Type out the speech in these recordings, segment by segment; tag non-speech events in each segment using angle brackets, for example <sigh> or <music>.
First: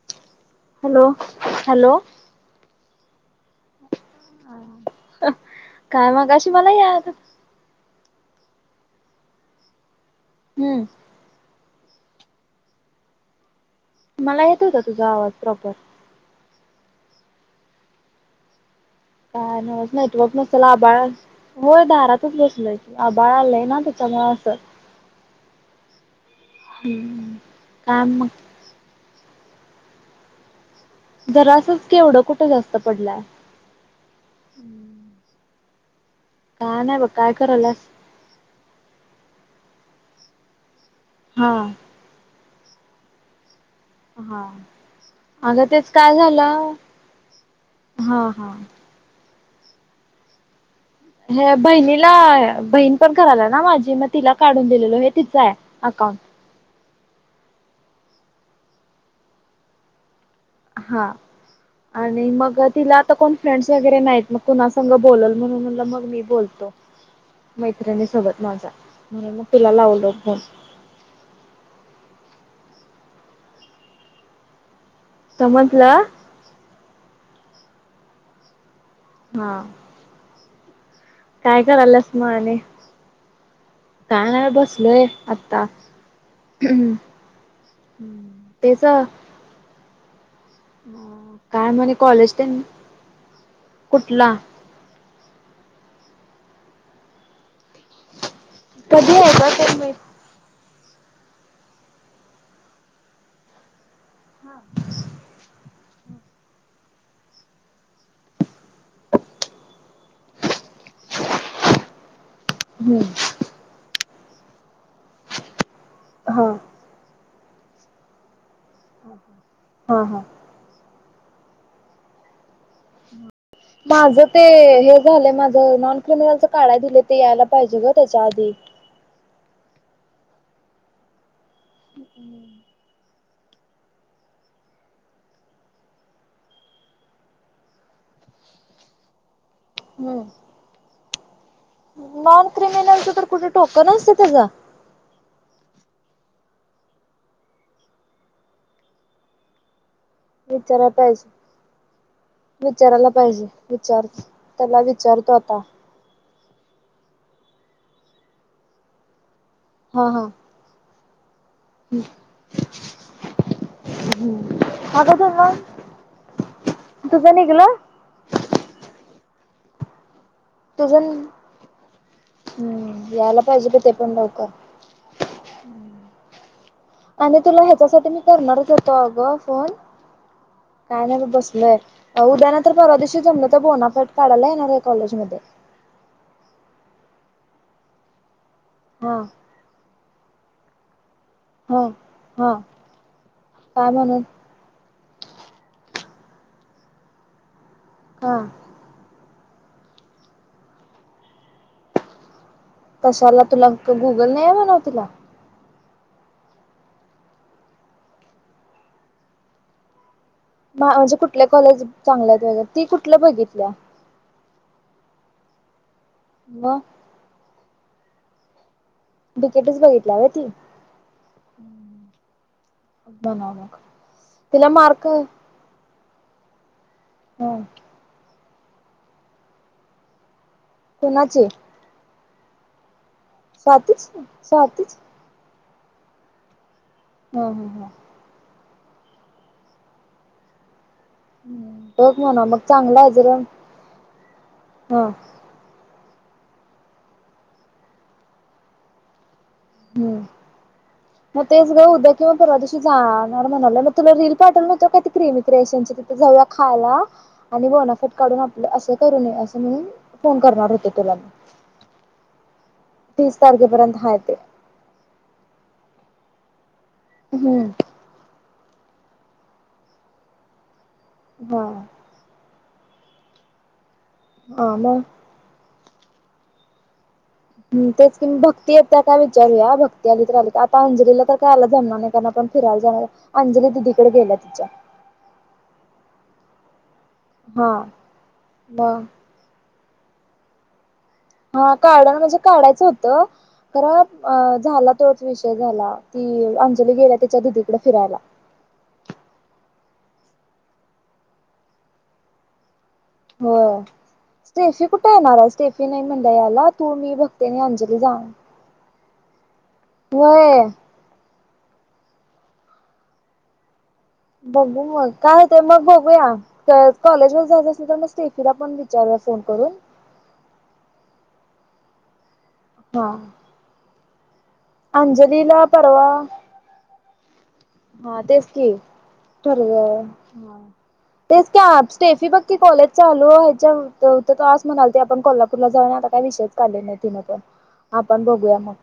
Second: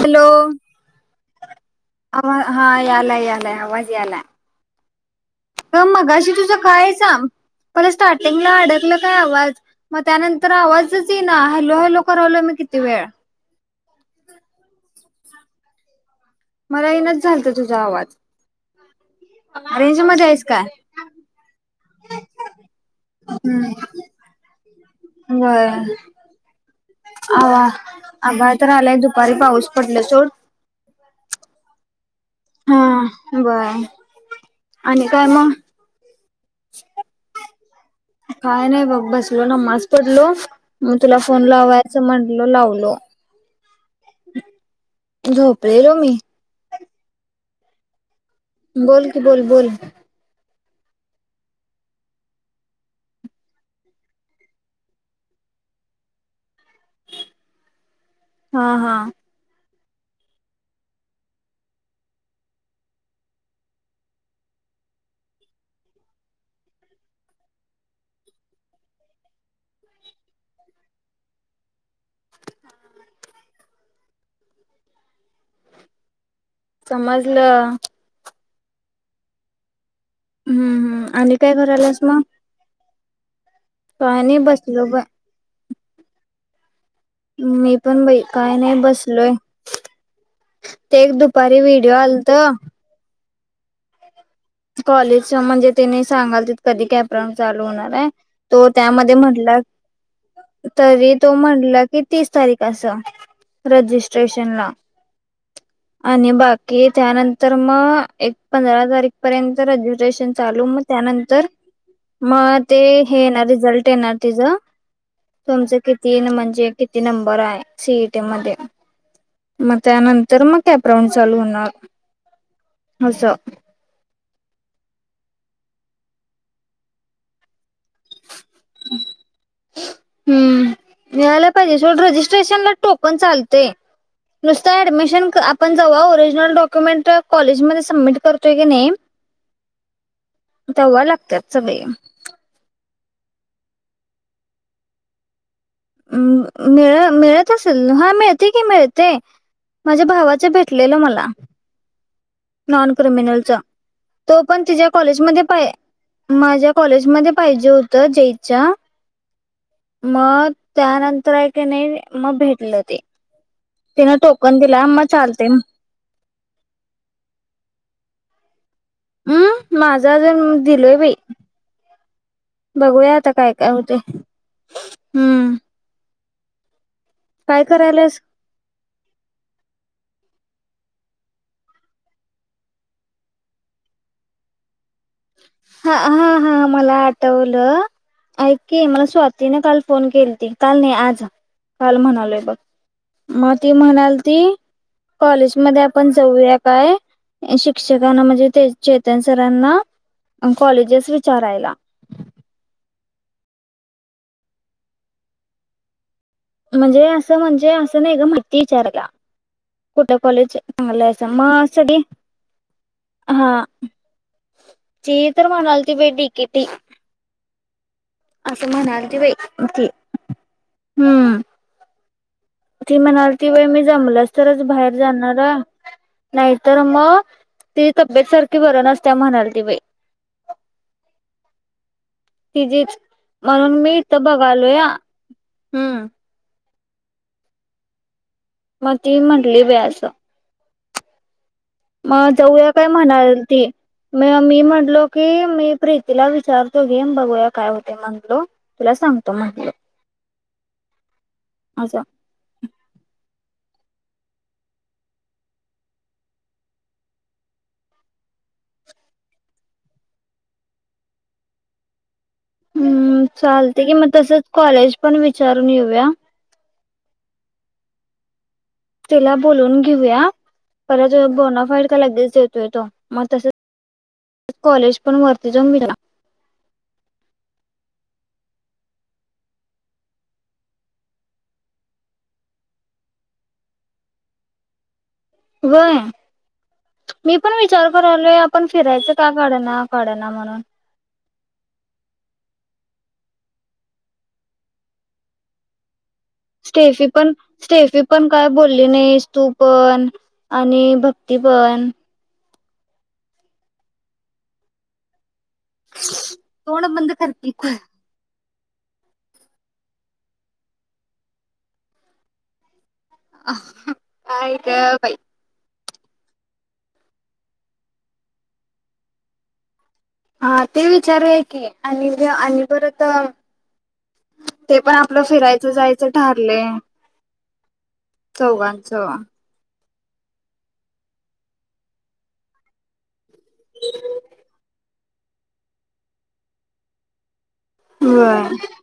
Hello. Hello, hello. आवा हा यालाय, यालाय, आवाज यालाय. आ हा. हा मगाशी तुझं कायचा पर स्टार्टिंगला अडकलं काय आवाज? मग त्यानंतर हम्म आवाजच यीना. हॅलो, हॅलो, करालोय मी किती वेळा? मला येत होता तुझा आवाज प्रॉपर. मला यिनाच झालता तुझा आवाज. का नाही रेंज मध्ये नेटवर्क आहेस नसल, काय आभाळ आसल व्हय. दारातच बसलोय की, आबाळ आलय ना हम्म तेच्यामुळ असल. बर आवा आभाळ तर आलय, दुपारी पाऊस पडला सोड. जरासंच केवढं, कुठ जास्त हा पडलाय? बर आणि काय म? काय नाही बघ, काय कराल्यास? काय नाही बघ बसलो, नामाज पडलो म तुला फोन हा लावायचं म्हण ण लावलो. हा आग तेच झोपलेलो काय मी झालं? हा. हा बोल कि, बोल, बोल. हे बहिणीला बहीण पण कराल्या ना माझी, मग तिला काढून दिलेल हे तिच हाय अकाउंट. ह <inaudible> हा हा. हा. आणि मग तिला आता कोण फ्रेंड्स वगैरे नाहीत, मग कुणा संग बोलल, म्हणून म्हणलं म मी बोल मैत्रिणी सोबत माझा म्हनून मग तूला लावलो फोन. समजलं. समजल. हा. हम्म. हम्म. आणि काय करायल्यास मग.? काय नाही बसलोय आता ह. मी पण बाई. काय नाही बसलोय. ते एक दुपारी काय व्हिडिओ म्हणे आलत. कॉलेज ते कुठला.? कॉलेज म्हणजे तेनी सांगालतीत. कधी कॅप्रम चालू होणार आहे. तो त्यामध्ये कधी आहे ग म्हटला ते मी तरी तो म्हटला की तीस तारीख अस रजिस्ट, स्टेशनला. आणि बाकी त्यानंतर मग एक पंधरा तारीख. पर्यंत रजिस्ट्रेशन चालू मग त्यानंतर. मग ते हे येणार. रिझल्ट येणार तिज तुमच. किती हा म्हणजे किती नंबर आहे सीईटी मध्ये. मग हा हा. त्यानंतर मग कॅपराऊंड चालू होणार असं. माझं ते हे झालं माझ नॉन क्रिमिनलच. काढाय दिले ते यायला पाहिजे ग. त्याच्याआधी. हम्म मिळायला पाहिजे सोड. रजिस्ट्रेशनला टोकन चालतय. नुसतं ऍडमिशन आपण जवा ओरिजिनल डॉक्युमेंट कॉलेजमध्ये सबमिट करतोय कि नाही. ह तवा लागतय. नॉन क्रिमिनलच्याकड कुठे ठोक नसत त्याचार म् मिळ मिळत असेल. हा मिळते की मिळते. माझ्या भावाच विचारायला भेटलेलं मला. पाहिजे नॉन विचारायला पाहिजे क्रिमिनलचा व विचार तो पण त्याला तिच्या्या विचारतो कॉलेजमध्येध्ये आता पाय. माझ्या कॉलेजमध्ये. पाहिजे होत. जयच्या हा हा मग त्यानंतर. ते नाही मग भेटलं ते तिन टोकन दिला म अगं चालतय. तुला तुझं निघलं हम् माझा अजून दिलोय तुझं बाई. हम्म बघूया आता यायला पाहिजे काय-काय प ते होते पण लवकर हम्म. आणि तुला काय ह्याच्यासाठी मी करायलास करणारच होतो. अगं फोन. काय नाही बघ बसलोय. उद्या नाहीं तर परवा दिेवशी जमलं तर बोनाफाईड काढायला येणार आहे. कॉलेजमध्ये. हा. हा. हा मला आठवलं. ऐक मला हा स्वातीने काल. फोन केलती काल नाहीतर आज. हा काल म्हणालोय हा बघ. मग ती काय म्हणाल म्हणून ती. कॉलेजमध्ये आपण जाऊया काय शिक्षकांना हा म्हणजे त्याच्या. सरांना कॉलेजस विचारायला. कशाला तुला गुगल नाही आहे म्हणाव तुला? म्हणजे. असं म्हणजे. असं नाहीं एक माहिती विचारायला. कुठ. कॉलेज चांगलं म्हणजे हाय कुठल्या मग कॉलेज सगळी चांगल्या आहेत वगैरे ती कुठलं हा. बघितल्या चीई तर म्हणालती डी. के. टी. मग म्हणालती बाई डिकेटच ती बघितल्या व ती हम्म. ती म्हणाल ती म्हणाव व्हय मग मी जमलस तरच, तिला बाहेर मार्क जाणार ह हं. नाही तर मग, ति तब्येत सारखी बरं नसतीया, म्हणाल ती बाई. कुणाची? तिजीच म्हणून मी इथं बघालो या स्वातीच हम्म. हं हं हा. मग ती म्हटली बाई असं. बघ मग म्हणा जाऊया काय चांगला आहे जरा म्हणाल ती म मी ह म्हटलो की मी प्री तिला विचारतो घे म बघूया काय होतेज्ञ म्हणलो तुला सां हम् म तेच ग असं उद्या किंवा परवा तशी जाणार म्हणाल्या मी तुला रील का क्रमी क्रिएशनची तिथे जाऊया खायला आणि बोनाफाईट काढून आ आपलं असं करू नये असं म्हणून फोन करणार होते तुला मी. हम्म तीस चालते कि तारखेपर्यंत मग हाय ते तसच कॉलेज पण विचारून येऊया. हम्म. तिला बोलून घेऊया परत हा बोनाफाईड का लगेच देतोय तो मग तस हा कॉलेज मग पण वरती जम ना. म तेच कि भक्ती य त्या काय विचारूया भक्ती आली तर आली का आता अंजलीला तर काय आला जमणार नाही कारण फिरायला जाणार अंजली दिदीकडे गेल्या तिच्या. वय मी पण हा विचार कर आलोय आपण मग फिरायचं का काढना काडना म्हणून. हा काढना म्हणजे काढायचं होतं खरं अ झाला तोच विषय झाला. ती अंजली स्टेफी गेल्या पण तिच्या दिदीकडे स्टेफी फिरायला पण काय बोलली नाहीस तू पण. आणि भक्ती पण. हो स्टेफी कुठे येणार आहेस. स्टेफी नाही म्हटलं याला तोंड तू बंद मी कर की भक्तेने अंजली जान व्हय. अ बघू मग काय ते मग बघ बया कॉलेज व जात अस तर म स्टेफीला पण विचार फोन करून. हा ते विचारूया की आणि आणि परत हा ते पण आपलं अंजलीला फिरायचं जायचं परवा ठरले. हा तेच की ठरल. हा तेच का स्टेफी बक्की कॉलेज चालूच्या व्हायच्या होत तवाच म्हणाल ती आपण कोल्हापूरला जाऊ आता काय विषयच काढले नाही तिन पण. आपण व्हय बघूया मग.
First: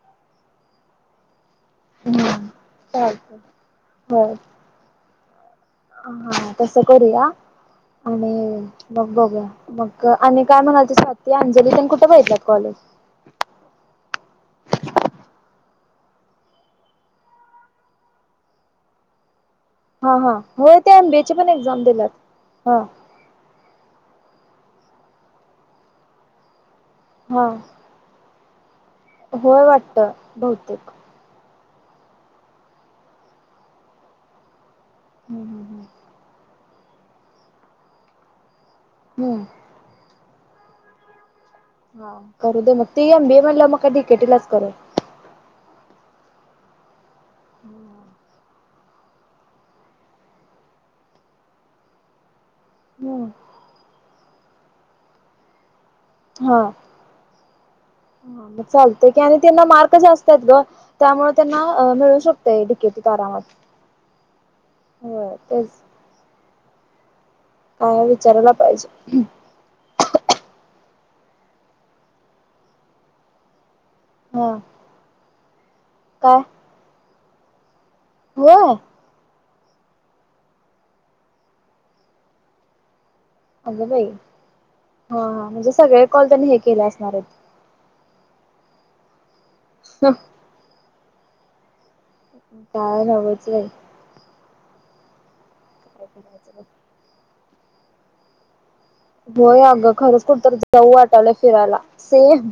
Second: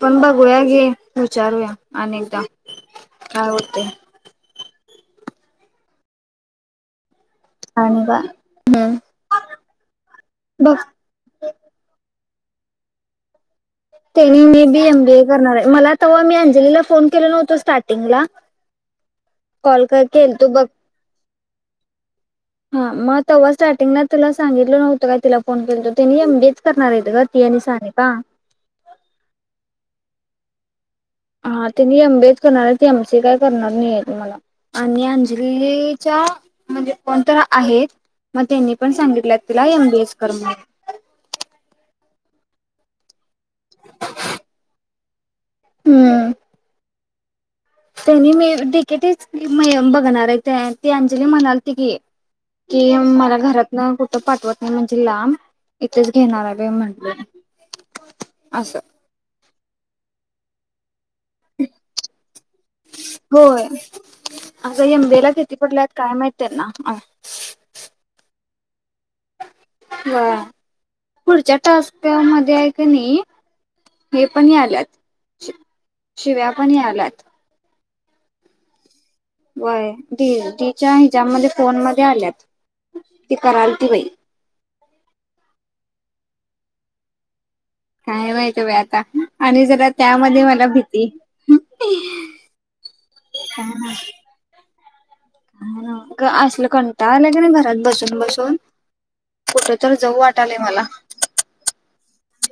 पण बघूया घे विचारूया अनेकदा चालतंय काय होते. होय हा तसं करूया. आणि हम्म मग बघू मग आणि काय बघ म्हणाल ते सााती अंजली त्यां कुठे बहितात. कॉलेज. तेनी मी बी एम बी ए करणार आहे मला तेव्हा मी अंजलीला फोन केलो नव्हतो स्टार्टिंगला. कॉल कर हा हा केल तो बघ हो ते एमबीए पण एक्झाम दिल्यात. हा मग तेव्हा स्टार्टिंगला तुला सांगितलं नव्हतो काय तिला फोन केल त तिनी एम बी ये करणार आहेेत ग ती हा आणि सानिका. होय वाटतं बहतेक. हा त्यांनी एम बीच करणार आहे ते एम सी काय करणार नाहीय त म्हनं. आणि हम्म हम्म अंजलीच्या म्हणजे कोणत आहेत मग त्यांनी पण सांगित हम्म तिला एम बी एच आर म्हणून. हा करू दे मग ती एम. बी. ए. म्हणल्यावर ती काय डी. के. टीलाच करेल. हम्म. त्यांनी मी डी के टी च बघणार आहे ते ती अंजली म्हणाल त की. कि हम्म मला घरात ना कुठं पाठवत नाही म्हणजे लांब इथेच घेणार आहे म्हंटली. ह मग चालतय की आणि त्यांना मार्क जास्त आहेत गं. त्यामुळे त्यांना मिळू शकतय केटी आरामात. अग एम बी ए ला, होय कीती पडल्यात काय माहित तेना? आ विचारायला पाहिजे. वा पुढच्या टास्क मध्ये हाय कणी हे पण हा याल्यात, शिव्या पण याल्यात. हो. वय दिदीच्या हेजामध्ये, फोन मध्ये आल्यात ती करालती बाई. हा हा म्हणजे सगळे कॉल त्यांनी, हे केले असणार आहेत. काय माहिती बाई आता आणि जरा त्यामध्ये मला भीती काय न्हवच बाई? ग असलं कंटाळा आलाय कनी, घरात बसून बसून होय कुठे आगं, तर जाऊ खरंच कुठ तर वाटालय मला जाऊ वाटालंय फिरायला? सेम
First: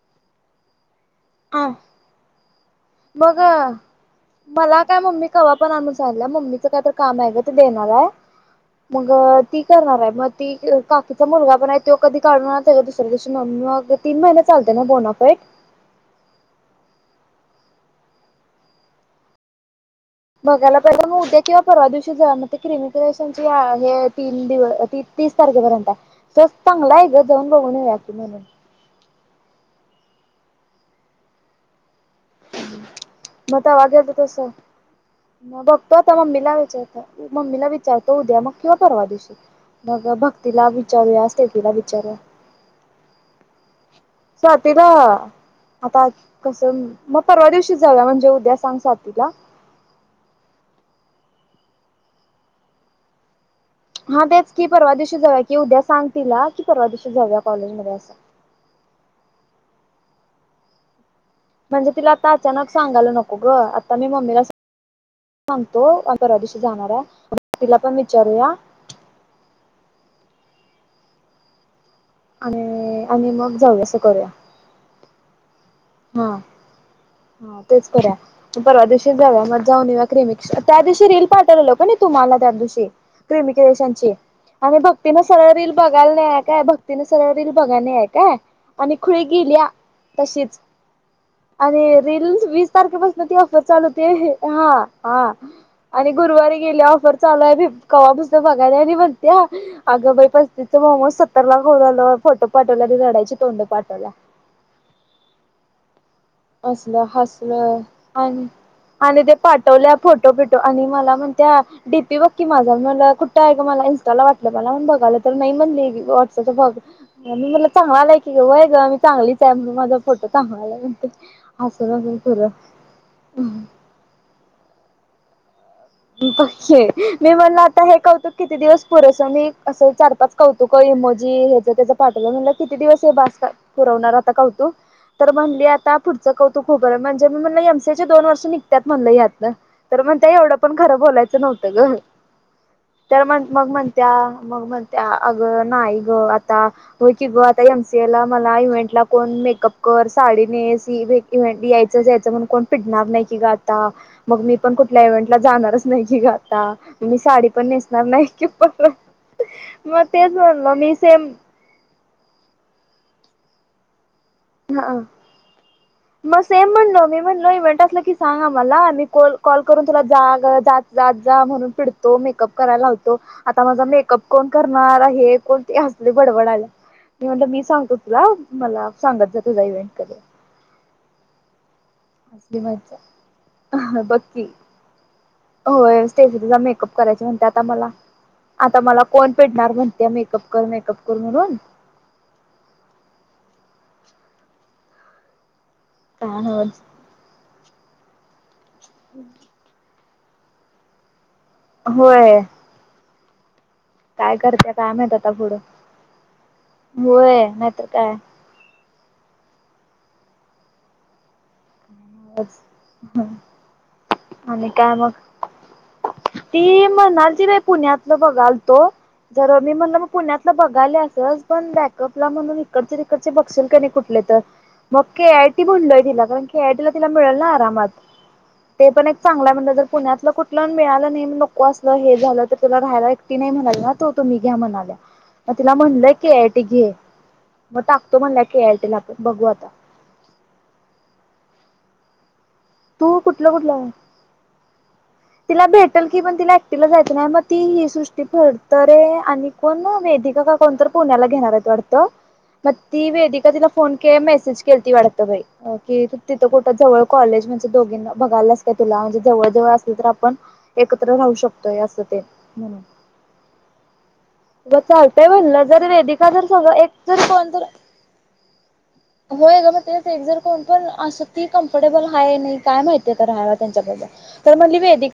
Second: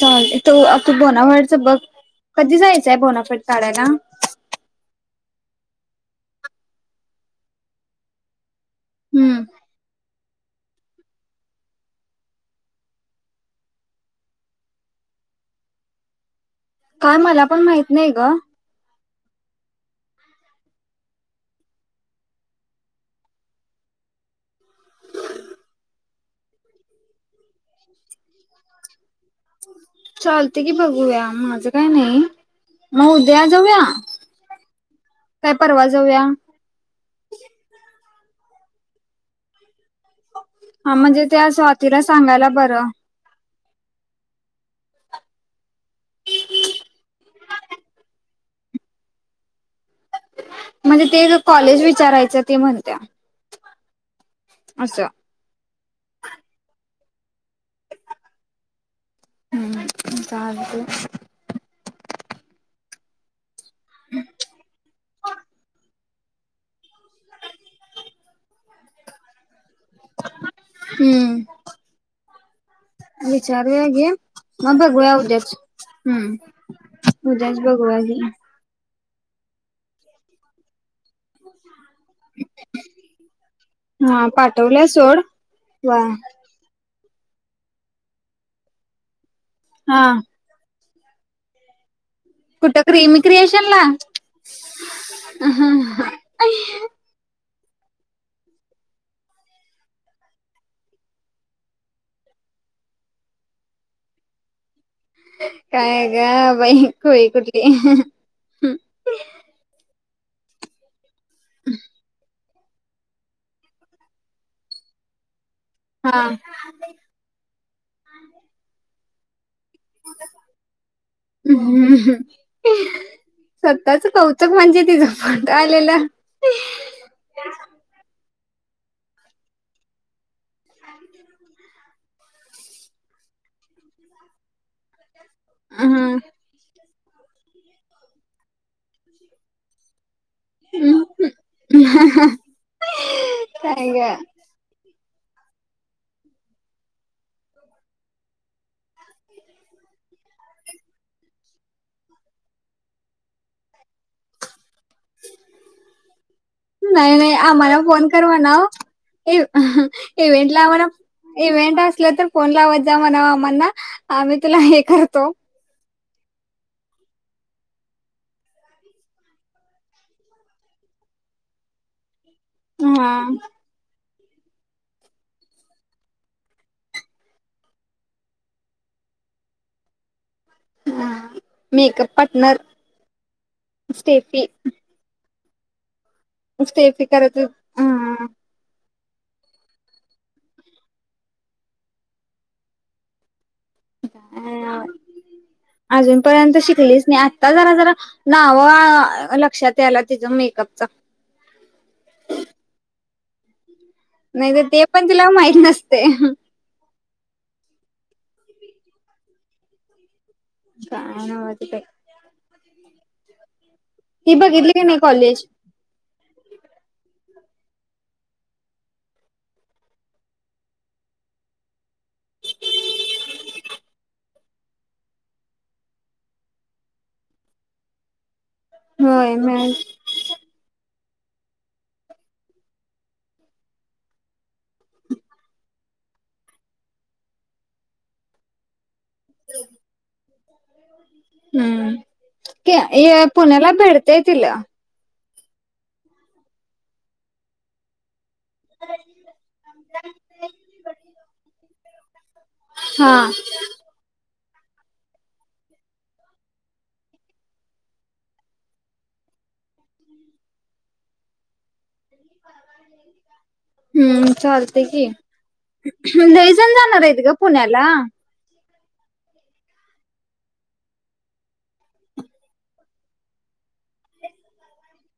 चालतय तु बोनाफाइटच बघ, कधी जायच? मग मला काय मम्मी? कवा पण आण म्हणून सांगल्या, मम्मीच काय तर काम हाय ग? ते देणार हाय. मगअ हम्म ती करणार हाय मग. ती काकुचा मुलगा पण हाय, त्यो कधी काढून आणणार त्याच्या दुसऱ्या दिवशी मम्मी मग, तीन महिने चालतय ना बोनाफाईट. हम्म <inaudible> काय मला पण माहित नाही ग? बघायला पाहिजे, मग उद्या किंवा परवा दिवशी जावु या म, ती क्रिमिक्रेशनची हा हे तीन दिव तीन तीस तारखेपर्यंत हाय तो चांगला हाय ग. जाऊन बघून येजा की म्हणून चालतय की बघूया, माझं काय नाही. मग उद्या म जाऊया कवा जायचं ते सांग. काय म परवा बघतो आता जाऊया मम्मीला विचारतो. मम्मीला विचारतो उद्या मग किंवा परवा दिवशी. मग भक्तीला हा म्हणजे विचारूया, त्या सेतीला स्वातीला विचारूया. सांगायला बरं स्वातीला आताच कसं? मग परवा दिवशीच जाऊया म्हणजे उद्या सांग स्वातीला म्हणजे ते ग कॉलेज विचारायच, ती म्हणत्या. हा तेच की, परवा असं दिवशी जावूया कि, उद्या सांग तिला की परवा दिवशी जावूया कॉलेजमध्ये आस. चालतय. म्हणजे तिला आता अचानक सांगायला नको ग. आता मी मम्मीला सांगतो परवा दिवशी जाणार हाय, तिला पण विचारूया हूअ. आणि अ आणि मग जाऊया विचारून असं घे, करूया मग बघुया उद्या हा. उद्याच हा. तेच बघूया करुया घे म परवा दिवशी तेन जाऊया म जावून येवूया क्रिमिक्स, त्या दिवशी ती रील पाठवलेलो कणी, तुम्हाला त्या दिवशी क्रीमिक्रीएशनची हा आणि पाठवलंय भक्तीन सोड सरळ रील वा बघायला नाही हाय काय भक तिने सरळ रील बघाय नाही हाय काय आणि खुळी गेलीया हा तशीच आणि रील वीस कुठं क्रिमी तारखेपासन ती ऑफर क्रिएशन ला चालू होती, हा. हा. आणि गुरुवारी गेलीया ऑफर चालू हाय भिप कवापासन बघायलीया आनी म्हंतीया, आग बाई! पस्तीसच मोमोज सत्तर ला खावून आलो, फोटो पाठव गुलाबी झाडाची तोंड पाटवल्या. काय? ग बाई असल, खुळी हसल कुठली आणि आणि ते पाठवल्यात फोटो, बीटो आणि मला म्हणत्या डीपी बघ की माझा मला कुठं आहे ग मला इंस्टाला वाटलं मला बघाल नाही म्हणली हा वाट्संअप ला बग, मी म्हणल चांगला आलाय की व्हय ग चांगलीच आहे. म्हणुन माझा फोटो चांगला आलाय. हसून हसून खुरं स्वतःच कौतुक म्हणजे तिझं पण मी म्हणल आता हे कौतुक किती दिवस पुरेसं मी असं चार, पाच कौतुक इमोजी ह्याच, त्याचं पाठवलं म्हटलं किती दिवस हे भास पुरवणार आता कौतुक तर म्हणली.. आता हम्म पुढचं कौतुक म्हणजे मी म्हणल एम सीए ची दोन वर्ष निघत्यात म्हणल यातन तर म्हणत्या यम पण खरं बोलायचं नव्हतं ग. त्या म्हण मग काय म्हणत्या ग मग म्हण त्या अग नाही ग, आता होय की ग, आता एमसी ए ला मला इव्हेंटला कोण मेकअप करु वर साडी नेस ईवी ईव्हेंट यायच, जायच म्हणून कोन पिडणार नाय की ग आता, मग मी पण कुठल्या म्हंटलं जाणारच नाही कि ग आता, नाही मी साडी पण नेसणार नाही की परत इव मग तेच इवेंटला ला म्हणलं मी सेम म्हणाव इवहेंट असला तर फोन लावत जा म्हणाव आम्हाला. आम्ही तुला हे हा करतो. मग सेम म्हणलो मी म्हणलो इव्हेंट असला की सांग आम्हाला. आणि कॉल कॉल करून तुला जा ग जाच जा म्हणून पिडतो, मेकअप करायला हा लावतो, आता माझा मेक कप कोण करणार, हे कोण ते असले बडबडायले मी म्हणलं मी सांगतो तुला मला सांगत जा तुझा इव्हेंट कधीए? हां. मेकअप पाटनर, मज्जा बघकी स्टेफी होय स्टेफ्रीचा मेकअप स्टेफी करायचा करत म्हणते, आता मला आता मला कोण पिडणार म्हणत्या मेकअप कर, मेकअप कर म्हणून काय अ अ अजून काय पर्यंत नव्हच शिकलीच नाही. आता जरा, जरा नाव हो लक्षात याल्यात तिच मेकअपच होय. काय नाही तर करत्या ते काय पण माहित तिला आता पुढं नसते होय नाहीतर काय काय नवच ते हम्. हे बघितले की नाही कॉलेज ती म्हणालती बाई पुण्यातल बघालतो. जर मी म्हणलं मग पुण्यातलं बघायल्यासच पण बॅकअपला म्हणून इकडचे, तिकडचे बघचील का नाई कुठली? ता बग की ए आय टी म्हणलोय तिला, कारण के आय टी ला मिळल ना आरामात. ते पण एक होय चांगल म्हणलतर मिळाली पुण्यातल कुठल मिळाल नाही नको असलं, हे झालं, तर त्याला राहायला एकटी नाही म्हणाल्या ना तो तुम्ही घ्या म्हणाल्या. मग तिला म्हणलय के आय टी घे मग टाकतो म्हणलं के आयटी ला बघू आता हम्म.. क तू ए कुठलं पुण्याला कुठलं भेटतय तीला तिला भेटेल की पण तिला एकटीला जायचं नाही मग ती ही सुश फडतरे आणि कोण वेदिका का कोणतर पुण्याला घेणार आहेत वाटत. म ती हा वेदिका तिला फोन के मेसेज केलाती वाटतं बाई, की त तिथं कुठ जवळ कॉलेज म्हणजे दोघींना बघायल्यास काय तुला म्हणजे जवळ-जवळ नाही तर आपण एकत्र राहू शकतोय, अस ते म्हणून हम्म अग चालते की चालतय म्हणलं, जर वेदिका का जर लई जण सगळं एक जाणार आहेत जरी ग कोण तर पुण्याला <inaudible> होय ग मग तेच जर कोण पण असं ती कम्फर्टेबल आहे, नाही काय माहितीआता राहायला त्यांच्यात. तर म्हणली वेदिका